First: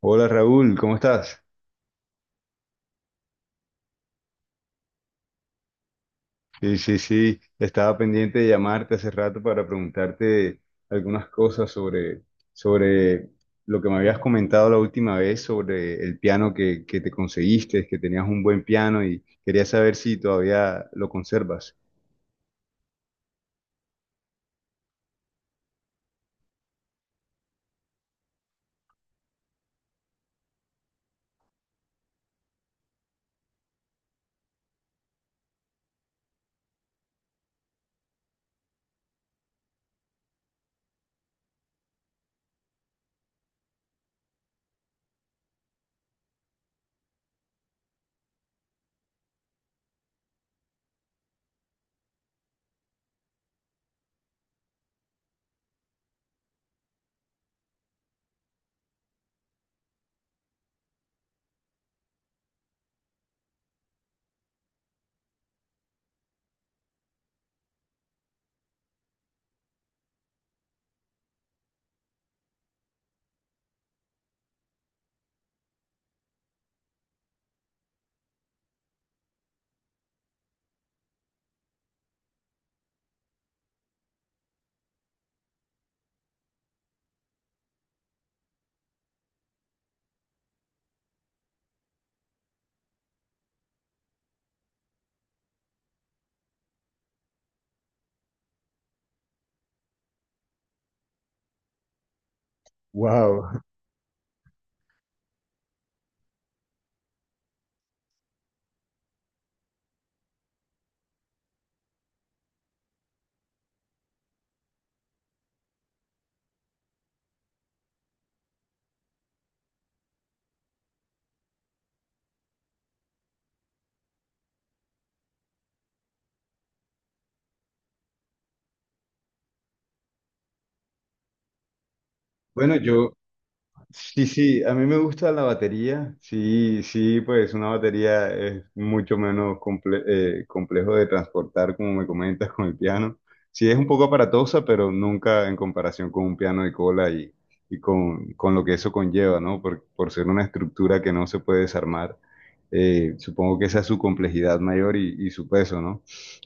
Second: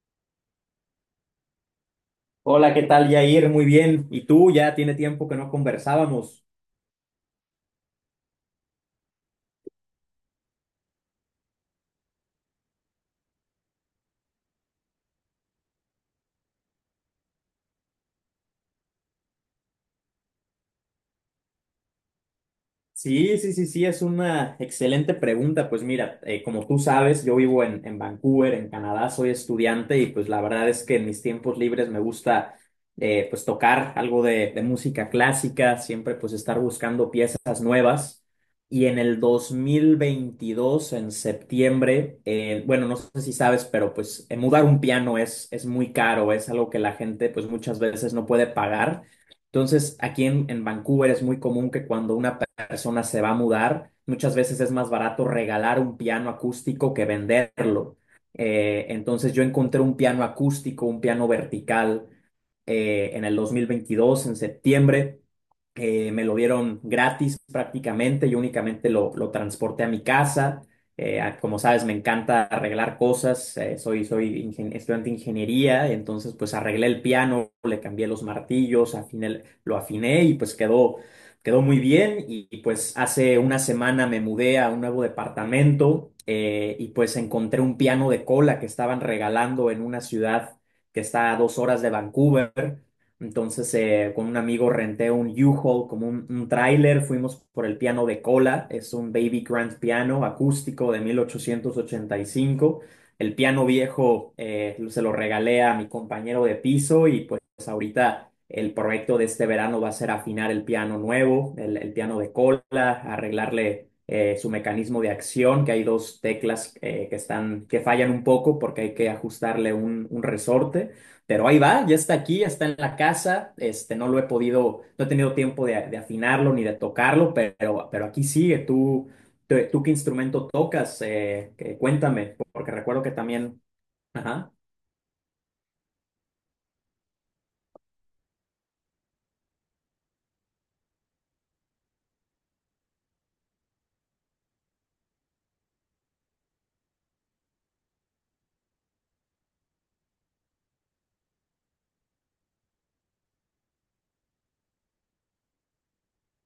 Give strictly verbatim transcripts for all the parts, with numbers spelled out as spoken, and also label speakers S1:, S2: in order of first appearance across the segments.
S1: Hola Raúl, ¿cómo estás?
S2: Hola, ¿qué tal? Ya ir muy bien. Y tú, ya tiene tiempo que no conversábamos.
S1: Sí, sí, sí, estaba pendiente de llamarte hace rato para preguntarte algunas cosas sobre, sobre lo que me habías comentado la última vez sobre el piano que, que te conseguiste, que tenías un buen piano y quería saber si todavía lo conservas.
S2: Sí, sí, sí, sí, es una excelente pregunta. Pues mira, eh, como tú sabes, yo vivo en, en Vancouver, en Canadá, soy estudiante y pues la verdad es que en mis tiempos libres me gusta eh, pues tocar algo de, de música clásica, siempre pues estar buscando piezas nuevas. Y en el dos mil veintidós en septiembre, eh, bueno, no sé si sabes, pero pues eh, mudar un piano es, es muy caro, es algo que la gente pues muchas veces no puede pagar. Entonces, aquí en, en Vancouver es muy común que cuando una persona se va a mudar, muchas veces es más barato regalar un piano acústico que venderlo. Eh, entonces yo encontré un piano acústico, un piano vertical, eh, en el dos mil veintidós, en septiembre. Eh, me lo dieron gratis prácticamente, yo únicamente lo, lo transporté a mi casa. Eh, a- como sabes, me encanta arreglar cosas, eh, soy, soy ingen- estudiante de ingeniería, entonces pues arreglé el piano, le cambié los martillos, afiné el- lo afiné y pues quedó, quedó muy bien. Y, y, pues hace una semana me mudé a un nuevo departamento, eh, y pues encontré un piano de cola que estaban regalando en una ciudad que está a dos horas de Vancouver. Entonces, eh, con un amigo renté un U-Haul, como un, un tráiler. Fuimos por el piano de cola. Es un Baby Grand Piano acústico de mil ochocientos ochenta y cinco. El
S1: Wow.
S2: piano viejo, eh, se lo regalé a mi compañero de piso y pues pues ahorita el proyecto de este verano va a ser afinar el piano nuevo, el, el piano de cola, arreglarle eh, su mecanismo de acción, que hay dos teclas, eh, que están, que fallan un poco porque hay que ajustarle un, un resorte, pero ahí va, ya está aquí, ya está en la casa. Este, no lo he podido, no he tenido tiempo de, de afinarlo ni de tocarlo, pero, pero aquí sigue. Tú, tú, tú qué instrumento tocas. Eh, que- cuéntame, porque
S1: Bueno,
S2: recuerdo que
S1: yo,
S2: también,
S1: sí,
S2: ajá,
S1: sí, a mí me gusta la batería. Sí, sí, pues una batería es mucho menos comple- eh, complejo de transportar, como me comentas, con el piano. Sí, es un poco aparatosa, pero nunca en comparación con un piano de cola y, y con, con lo que eso conlleva, ¿no? Por, por ser una estructura que no se puede desarmar. Eh, supongo que esa es su complejidad mayor y, y su peso, ¿no?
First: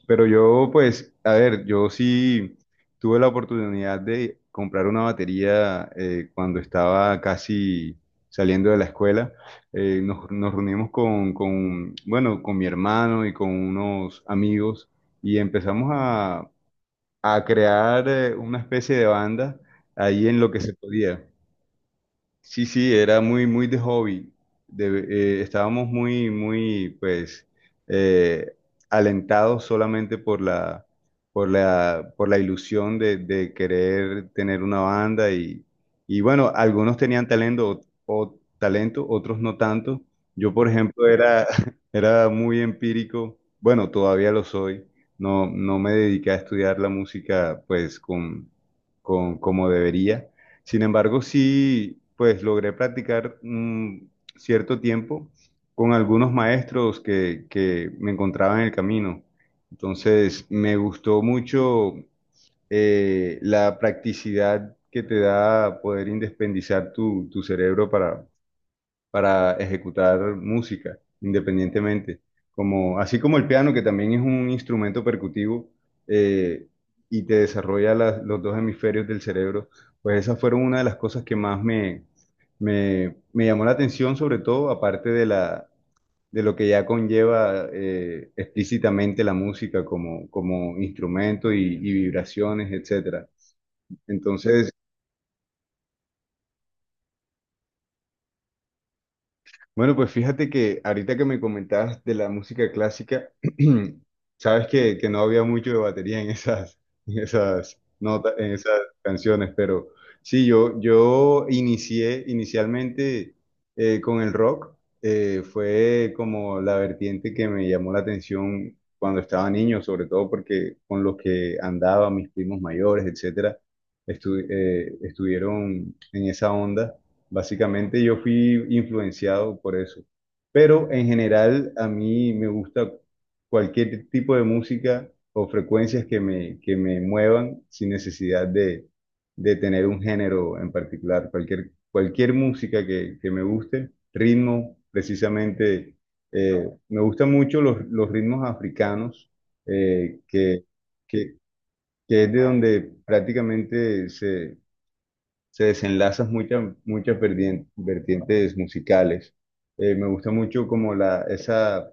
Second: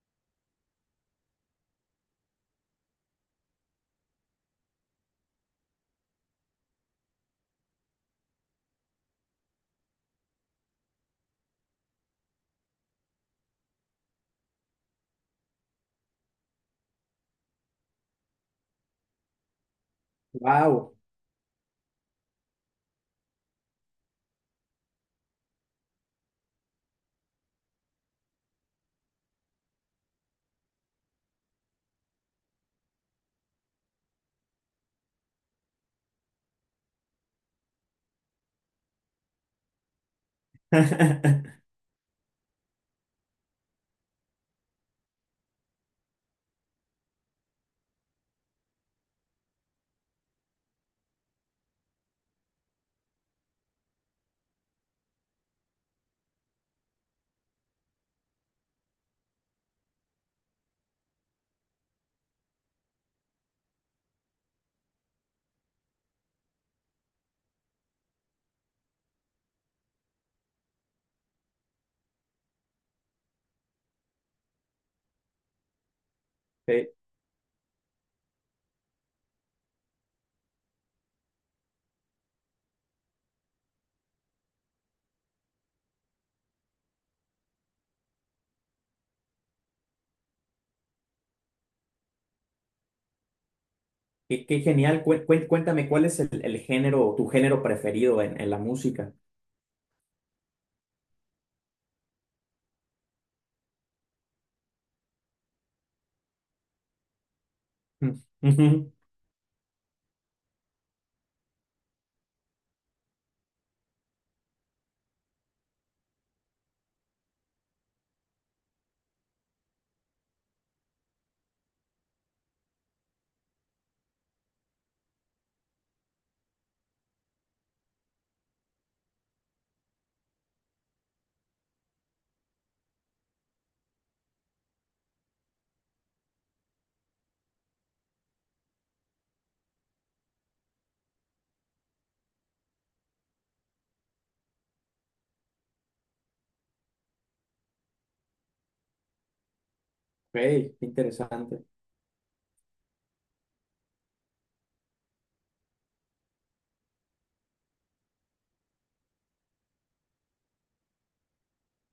S1: Pero yo, pues, a ver, yo sí. Tuve la oportunidad de comprar una batería eh, cuando estaba casi saliendo de la escuela. Eh, nos, nos reunimos con, con, bueno, con mi hermano y con unos amigos y empezamos a, a crear eh, una especie de banda ahí en lo que se
S2: wow.
S1: podía. Sí, sí, era muy, muy de hobby. De- eh, Estábamos muy, muy, pues, eh, alentados solamente por la, por la, por la ilusión de, de querer tener una banda y, y bueno, algunos tenían talento o, talento, otros no tanto. Yo, por ejemplo, era, era muy empírico. Bueno, todavía lo soy. No, no me dediqué a estudiar la música, pues, con, con, como debería. Sin embargo, sí, pues logré practicar un cierto tiempo con algunos maestros que, que me encontraba en el camino. Entonces, me gustó mucho eh, la practicidad que te da poder independizar tu, tu cerebro para, para ejecutar música independientemente. Como, así como el piano, que también es un instrumento percutivo eh, y te desarrolla las- los dos hemisferios del cerebro, pues esas fueron una de las cosas que más me, me, me llamó la atención, sobre todo aparte de la, de lo que ya conlleva eh, explícitamente la música como, como instrumento y, y vibraciones, etcétera.
S2: Qué, qué
S1: Entonces,
S2: genial. Cué- cué- Cuéntame, ¿cuál es el, el género, tu género preferido en, en la música?
S1: bueno, pues fíjate que ahorita que me comentabas de la música clásica, sabes que, que no había mucho de batería en esas, en esas
S2: Mm,
S1: notas, en esas
S2: ujú.
S1: canciones, pero sí, yo, yo inicié inicialmente eh, con el rock. Eh, fue como la vertiente que me llamó la atención cuando estaba niño, sobre todo porque con los que andaba, mis primos mayores, etcétera, estu- eh, estuvieron en esa onda. Básicamente yo fui influenciado por eso. Pero en general a mí me gusta cualquier tipo de música o frecuencias que me, que me muevan sin necesidad de, de tener un género en particular. Cualquier, cualquier música que, que me guste, ritmo, precisamente. Eh, me gustan mucho los, los ritmos africanos, eh, que,
S2: Ey, qué
S1: que,
S2: interesante.
S1: que es de donde prácticamente se desenlazan muchas muchas verdien- vertientes musicales. Eh, me gusta mucho como la, esa,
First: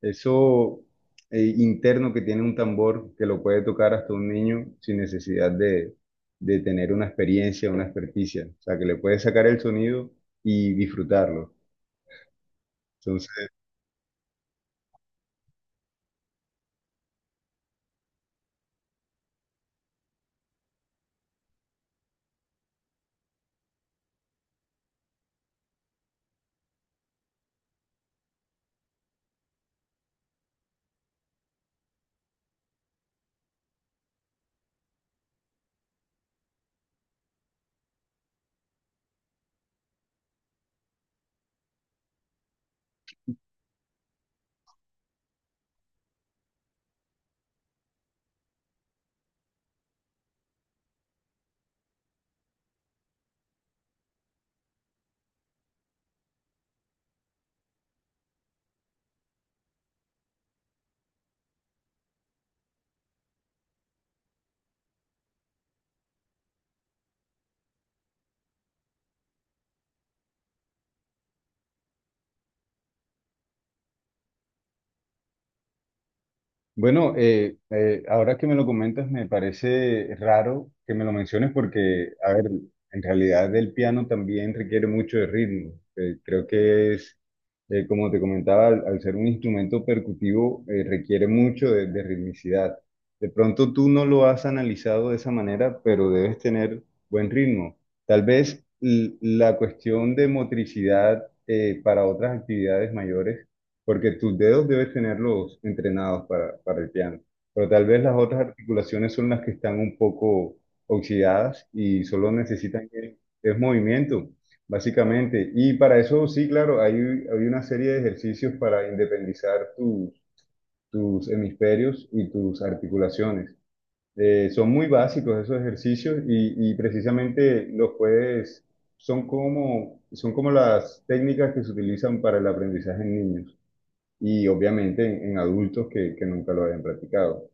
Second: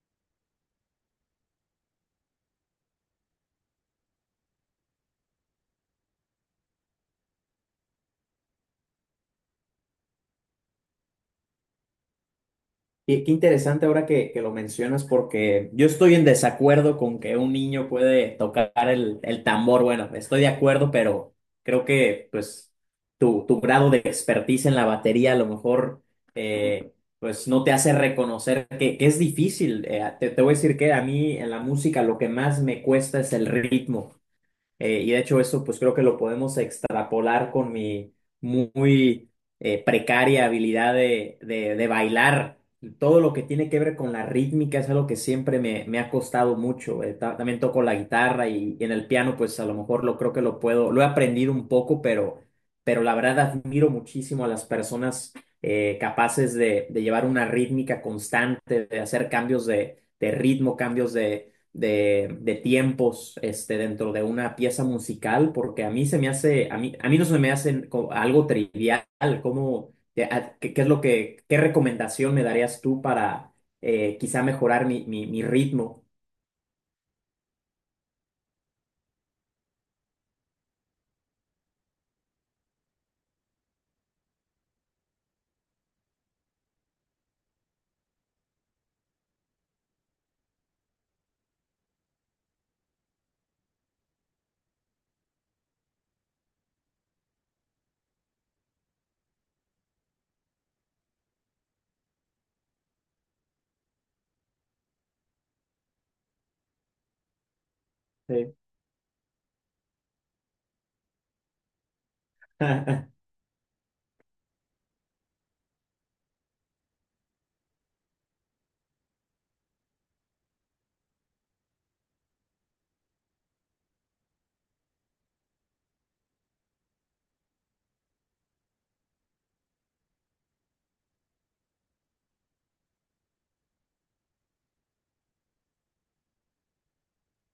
S1: eso eh, interno que tiene un tambor que lo puede tocar hasta un niño sin necesidad de, de tener una experiencia, una experticia. O sea, que le puede sacar el sonido y disfrutarlo.
S2: Y qué interesante ahora que, que lo mencionas, porque yo estoy en desacuerdo con que un niño puede tocar el, el tambor. Bueno, estoy de acuerdo, pero creo que pues tu, tu grado de expertise en la batería a lo mejor, eh, pues no te hace reconocer que, que es difícil. Eh, te, te voy a decir que a mí en la música lo que más me cuesta es el ritmo. Eh, y de hecho eso pues creo que lo podemos extrapolar con mi muy eh, precaria habilidad de, de- de bailar. Todo lo que tiene que ver con la rítmica es algo que siempre me, me ha costado mucho. Eh, ta- también toco la guitarra y, y en el piano pues a lo mejor lo creo que lo puedo, lo he aprendido un poco, pero, pero la verdad admiro muchísimo a las personas eh, capaces de, de llevar una rítmica constante, de hacer cambios de, de ritmo, cambios de, de tiempos, este, dentro de una pieza musical, porque a mí se me hace, a mí, a mí no se me hace co- algo trivial. Como, ¿qué, qué es lo que, ¿Qué recomendación me darías tú para eh, quizá mejorar mi, mi, mi ritmo?
S1: Bueno, eh, eh, ahora que me lo comentas, me parece raro que me lo menciones porque, a ver, en realidad el piano también requiere mucho de ritmo. Eh, creo que es, eh, como te comentaba, al, al ser un instrumento percutivo, eh, requiere mucho de, de ritmicidad. De pronto tú no lo has analizado de esa manera, pero debes tener buen ritmo. Tal vez l- la cuestión de motricidad, eh, para otras actividades mayores, porque tus dedos debes tenerlos entrenados para, para el piano, pero tal vez las otras
S2: Sí.
S1: articulaciones son las que están un poco oxidadas y solo necesitan que- es movimiento, básicamente. Y para eso, sí, claro, hay, hay una serie de ejercicios para independizar tus, tus hemisferios y tus articulaciones. Eh, son muy básicos esos ejercicios y, y precisamente los puedes, son como, son como las técnicas que se utilizan para el aprendizaje en niños y obviamente en, en adultos que, que nunca lo hayan practicado.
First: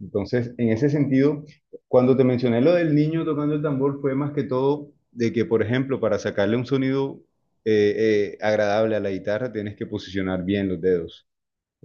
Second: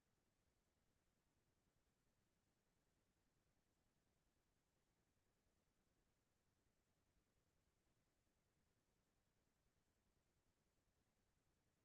S1: Entonces, en ese sentido, cuando te mencioné lo del niño tocando el tambor, fue más que todo de que, por ejemplo, para sacarle un sonido eh, eh, agradable a la guitarra, tienes que posicionar bien los dedos,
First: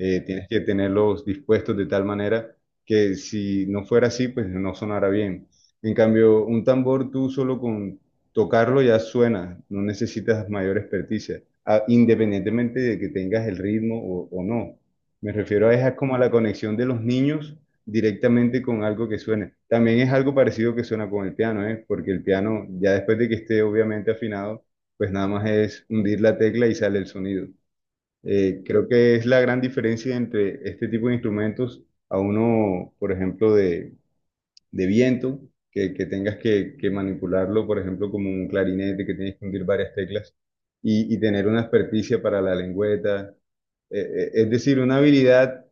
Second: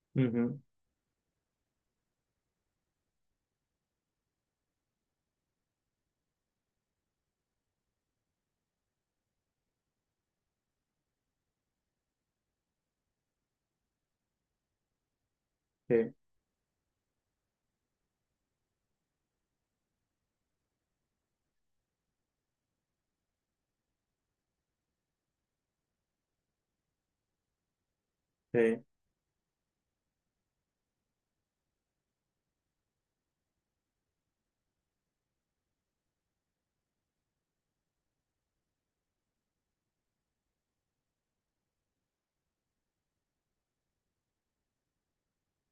S1: eh, tienes que
S2: Ujú,
S1: tenerlos dispuestos de tal manera que si no fuera así, pues no sonara bien. En cambio, un tambor tú solo con tocarlo ya suena, no necesitas mayor experticia, a- independientemente de que tengas el ritmo o, o no. Me refiero a esa
S2: sí,
S1: como a la conexión de los niños directamente con algo que suene. También es algo parecido que suena con el piano, ¿eh? Porque el piano, ya después de que esté obviamente afinado, pues nada más es hundir la tecla y sale el sonido. Eh,
S2: sí,
S1: creo que es la gran diferencia entre este tipo de instrumentos a uno, por ejemplo, de, de viento, que, que tengas que, que manipularlo, por ejemplo, como un clarinete, que tienes que hundir varias teclas, y, y tener una experticia para la lengüeta. Eh, eh, es decir, una habilidad,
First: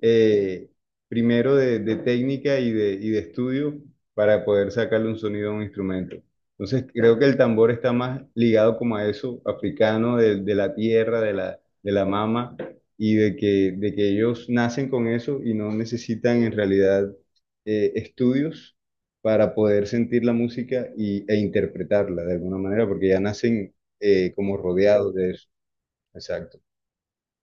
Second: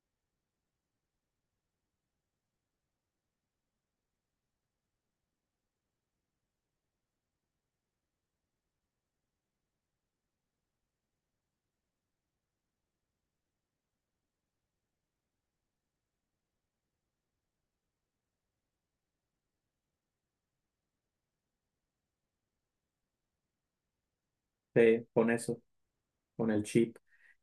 S1: eh, primero de, de técnica y de, y de estudio para poder sacarle un sonido a un instrumento. Entonces, creo que el tambor está más ligado como a eso, africano, de, de la tierra, de la, de la mama, y de que, de que ellos nacen con eso y no necesitan en realidad, eh, estudios para poder sentir la música y, e interpretarla de alguna manera, porque ya nacen eh, como
S2: sí,
S1: rodeados
S2: con
S1: de eso.
S2: eso. Con
S1: Exacto.
S2: el chip.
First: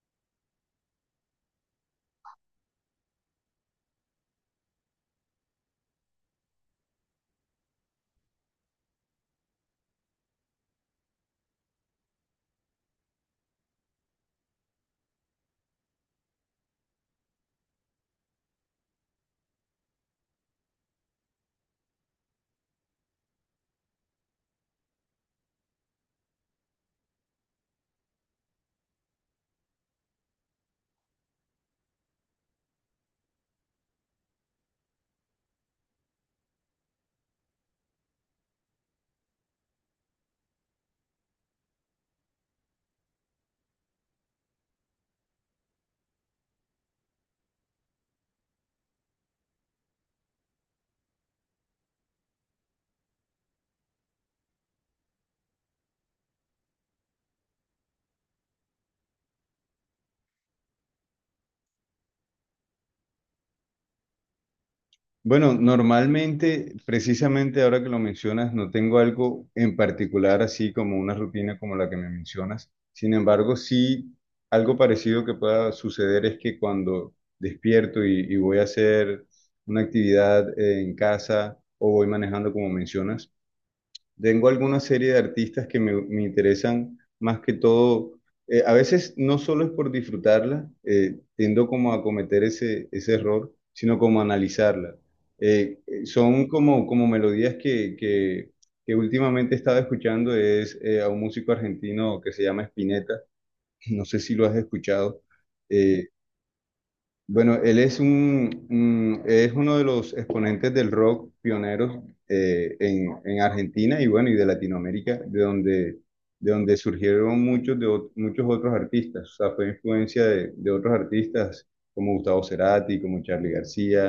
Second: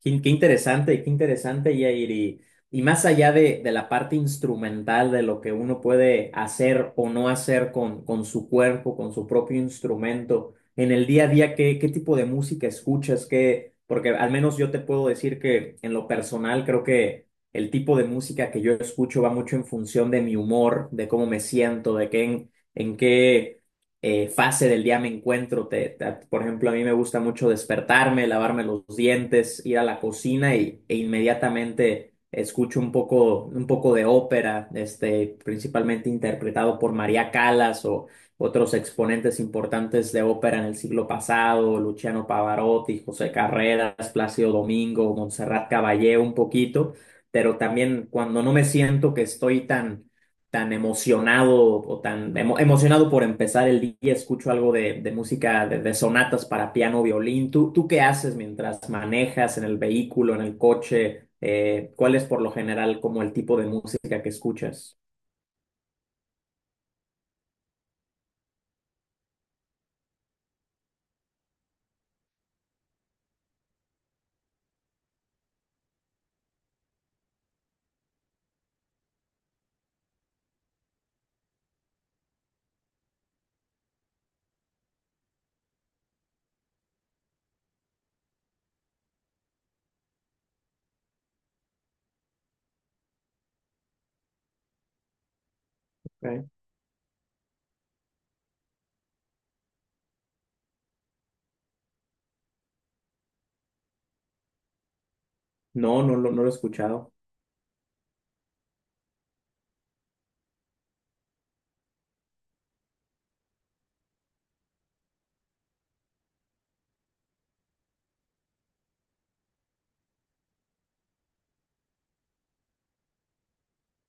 S2: Qué, qué interesante, qué interesante, Yair. Y, y más allá de, de la parte instrumental, de lo que uno puede hacer o no hacer con, con su cuerpo, con su propio instrumento, en el día a día, ¿qué, qué tipo de música escuchas? ¿Qué, porque al menos yo te puedo decir que en lo personal creo que el tipo de música que yo escucho va mucho en función de mi humor, de cómo me siento, de qué, en en qué eh, fase del día me encuentro. Te- te- por ejemplo, a mí me gusta mucho despertarme, lavarme los dientes, ir a la cocina y, e inmediatamente escucho un poco, un poco de ópera, este, principalmente interpretado por María Callas o otros exponentes importantes de ópera en el siglo pasado, Luciano Pavarotti, José Carreras, Plácido Domingo, Montserrat Caballé un poquito, pero también cuando no me siento que estoy tan tan emocionado o tan emo- emocionado por empezar el día, escucho algo de, de música de, de sonatas para piano, violín. ¿Tú, tú qué haces mientras manejas en el vehículo, en el coche? Eh, ¿cuál es por lo general como el tipo de música que escuchas?
S1: Bueno, normalmente, precisamente ahora que lo mencionas, no tengo algo en particular así como una rutina como la que me mencionas. Sin embargo, sí, algo parecido que pueda suceder es que cuando despierto y, y voy a hacer una actividad, eh, en casa o voy manejando como mencionas, tengo alguna serie de artistas que me, me interesan más que todo. Eh, a veces no solo es por disfrutarla, eh, tiendo como a cometer ese, ese error, sino como a analizarla. Eh, eh,
S2: Ok.
S1: son como, como melodías que, que, que últimamente he estado escuchando, es eh, a un músico argentino que se llama Spinetta, no sé si lo has escuchado.
S2: No,
S1: Eh,
S2: no, lo- no lo he escuchado.
S1: bueno, él es un, un- es uno de los exponentes del rock pioneros, eh, en, en Argentina y bueno, y de Latinoamérica, de donde, de donde surgieron muchos, de, ot- muchos otros artistas. O sea, fue influencia de, de otros artistas como Gustavo Cerati, como Charly García,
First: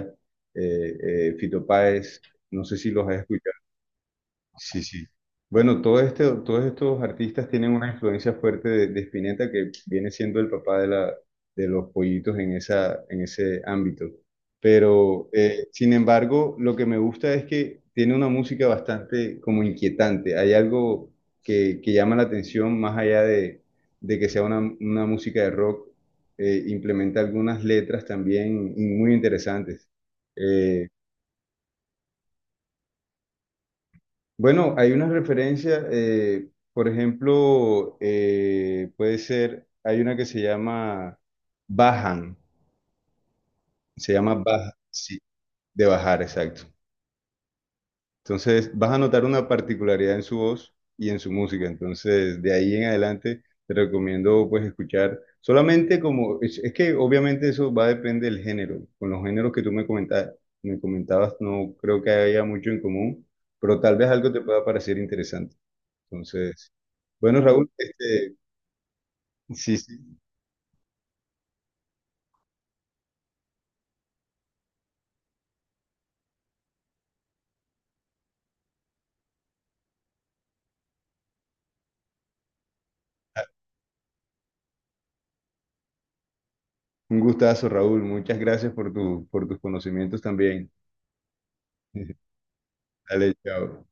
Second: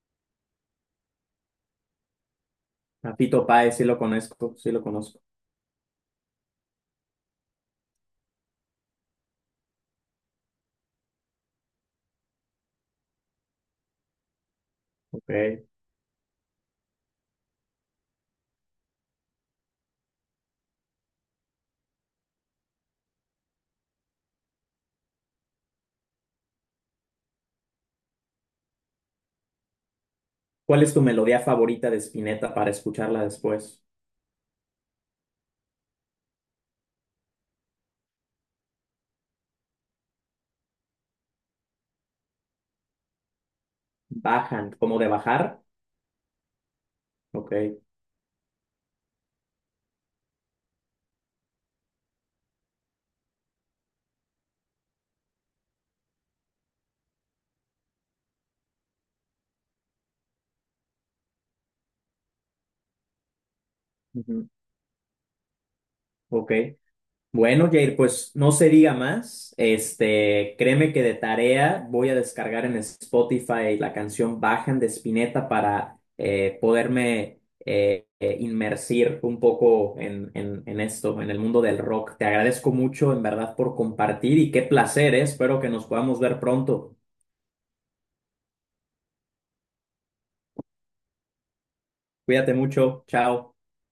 S1: eh, eh, Fito Páez. No sé si los
S2: A
S1: has
S2: Fito
S1: escuchado.
S2: Páez sí lo conozco, sí lo
S1: Sí, sí.
S2: conozco.
S1: Bueno, todo este, todos estos artistas tienen una influencia fuerte de, de Spinetta, que viene siendo el papá de, la, de los pollitos en, esa, en ese ámbito. Pero,
S2: Ok.
S1: eh, sin embargo, lo que me gusta es que tiene una música bastante como inquietante. Hay algo que, que llama la atención más allá de, de que sea una, una música de rock. Eh, implementa algunas letras también muy interesantes.
S2: ¿Cuál
S1: Eh,
S2: es tu melodía favorita de Spinetta para escucharla después?
S1: Bueno, hay una referencia, eh, por ejemplo, eh, puede ser, hay una que se llama Bajan, se llama
S2: Bajan,
S1: Baja,
S2: como de
S1: sí,
S2: bajar.
S1: de bajar, exacto.
S2: Ok.
S1: Entonces, vas a notar una particularidad en su voz y en su música. Entonces, de ahí en adelante, te recomiendo pues escuchar solamente como, es, es que obviamente eso va a depender del género. Con los géneros que tú me comentabas, me comentabas, no creo que haya mucho en común, pero tal vez algo te
S2: Ujú.
S1: pueda parecer interesante.
S2: Ok.
S1: Entonces, bueno, Raúl,
S2: Bueno, Jair, pues
S1: este,
S2: no se diga más.
S1: sí, sí,
S2: Este, créeme que de tarea voy a descargar en Spotify la canción Bajan de Spinetta para eh, poderme eh, eh, inmersir un poco en, en, en esto, en el mundo del rock. Te agradezco mucho, en verdad, por compartir y qué placer, eh. Espero que nos podamos ver pronto.
S1: un gustazo, Raúl. Muchas gracias por tu, por tus conocimientos también.
S2: Cuídate mucho.
S1: Dale,
S2: Chao.
S1: chao.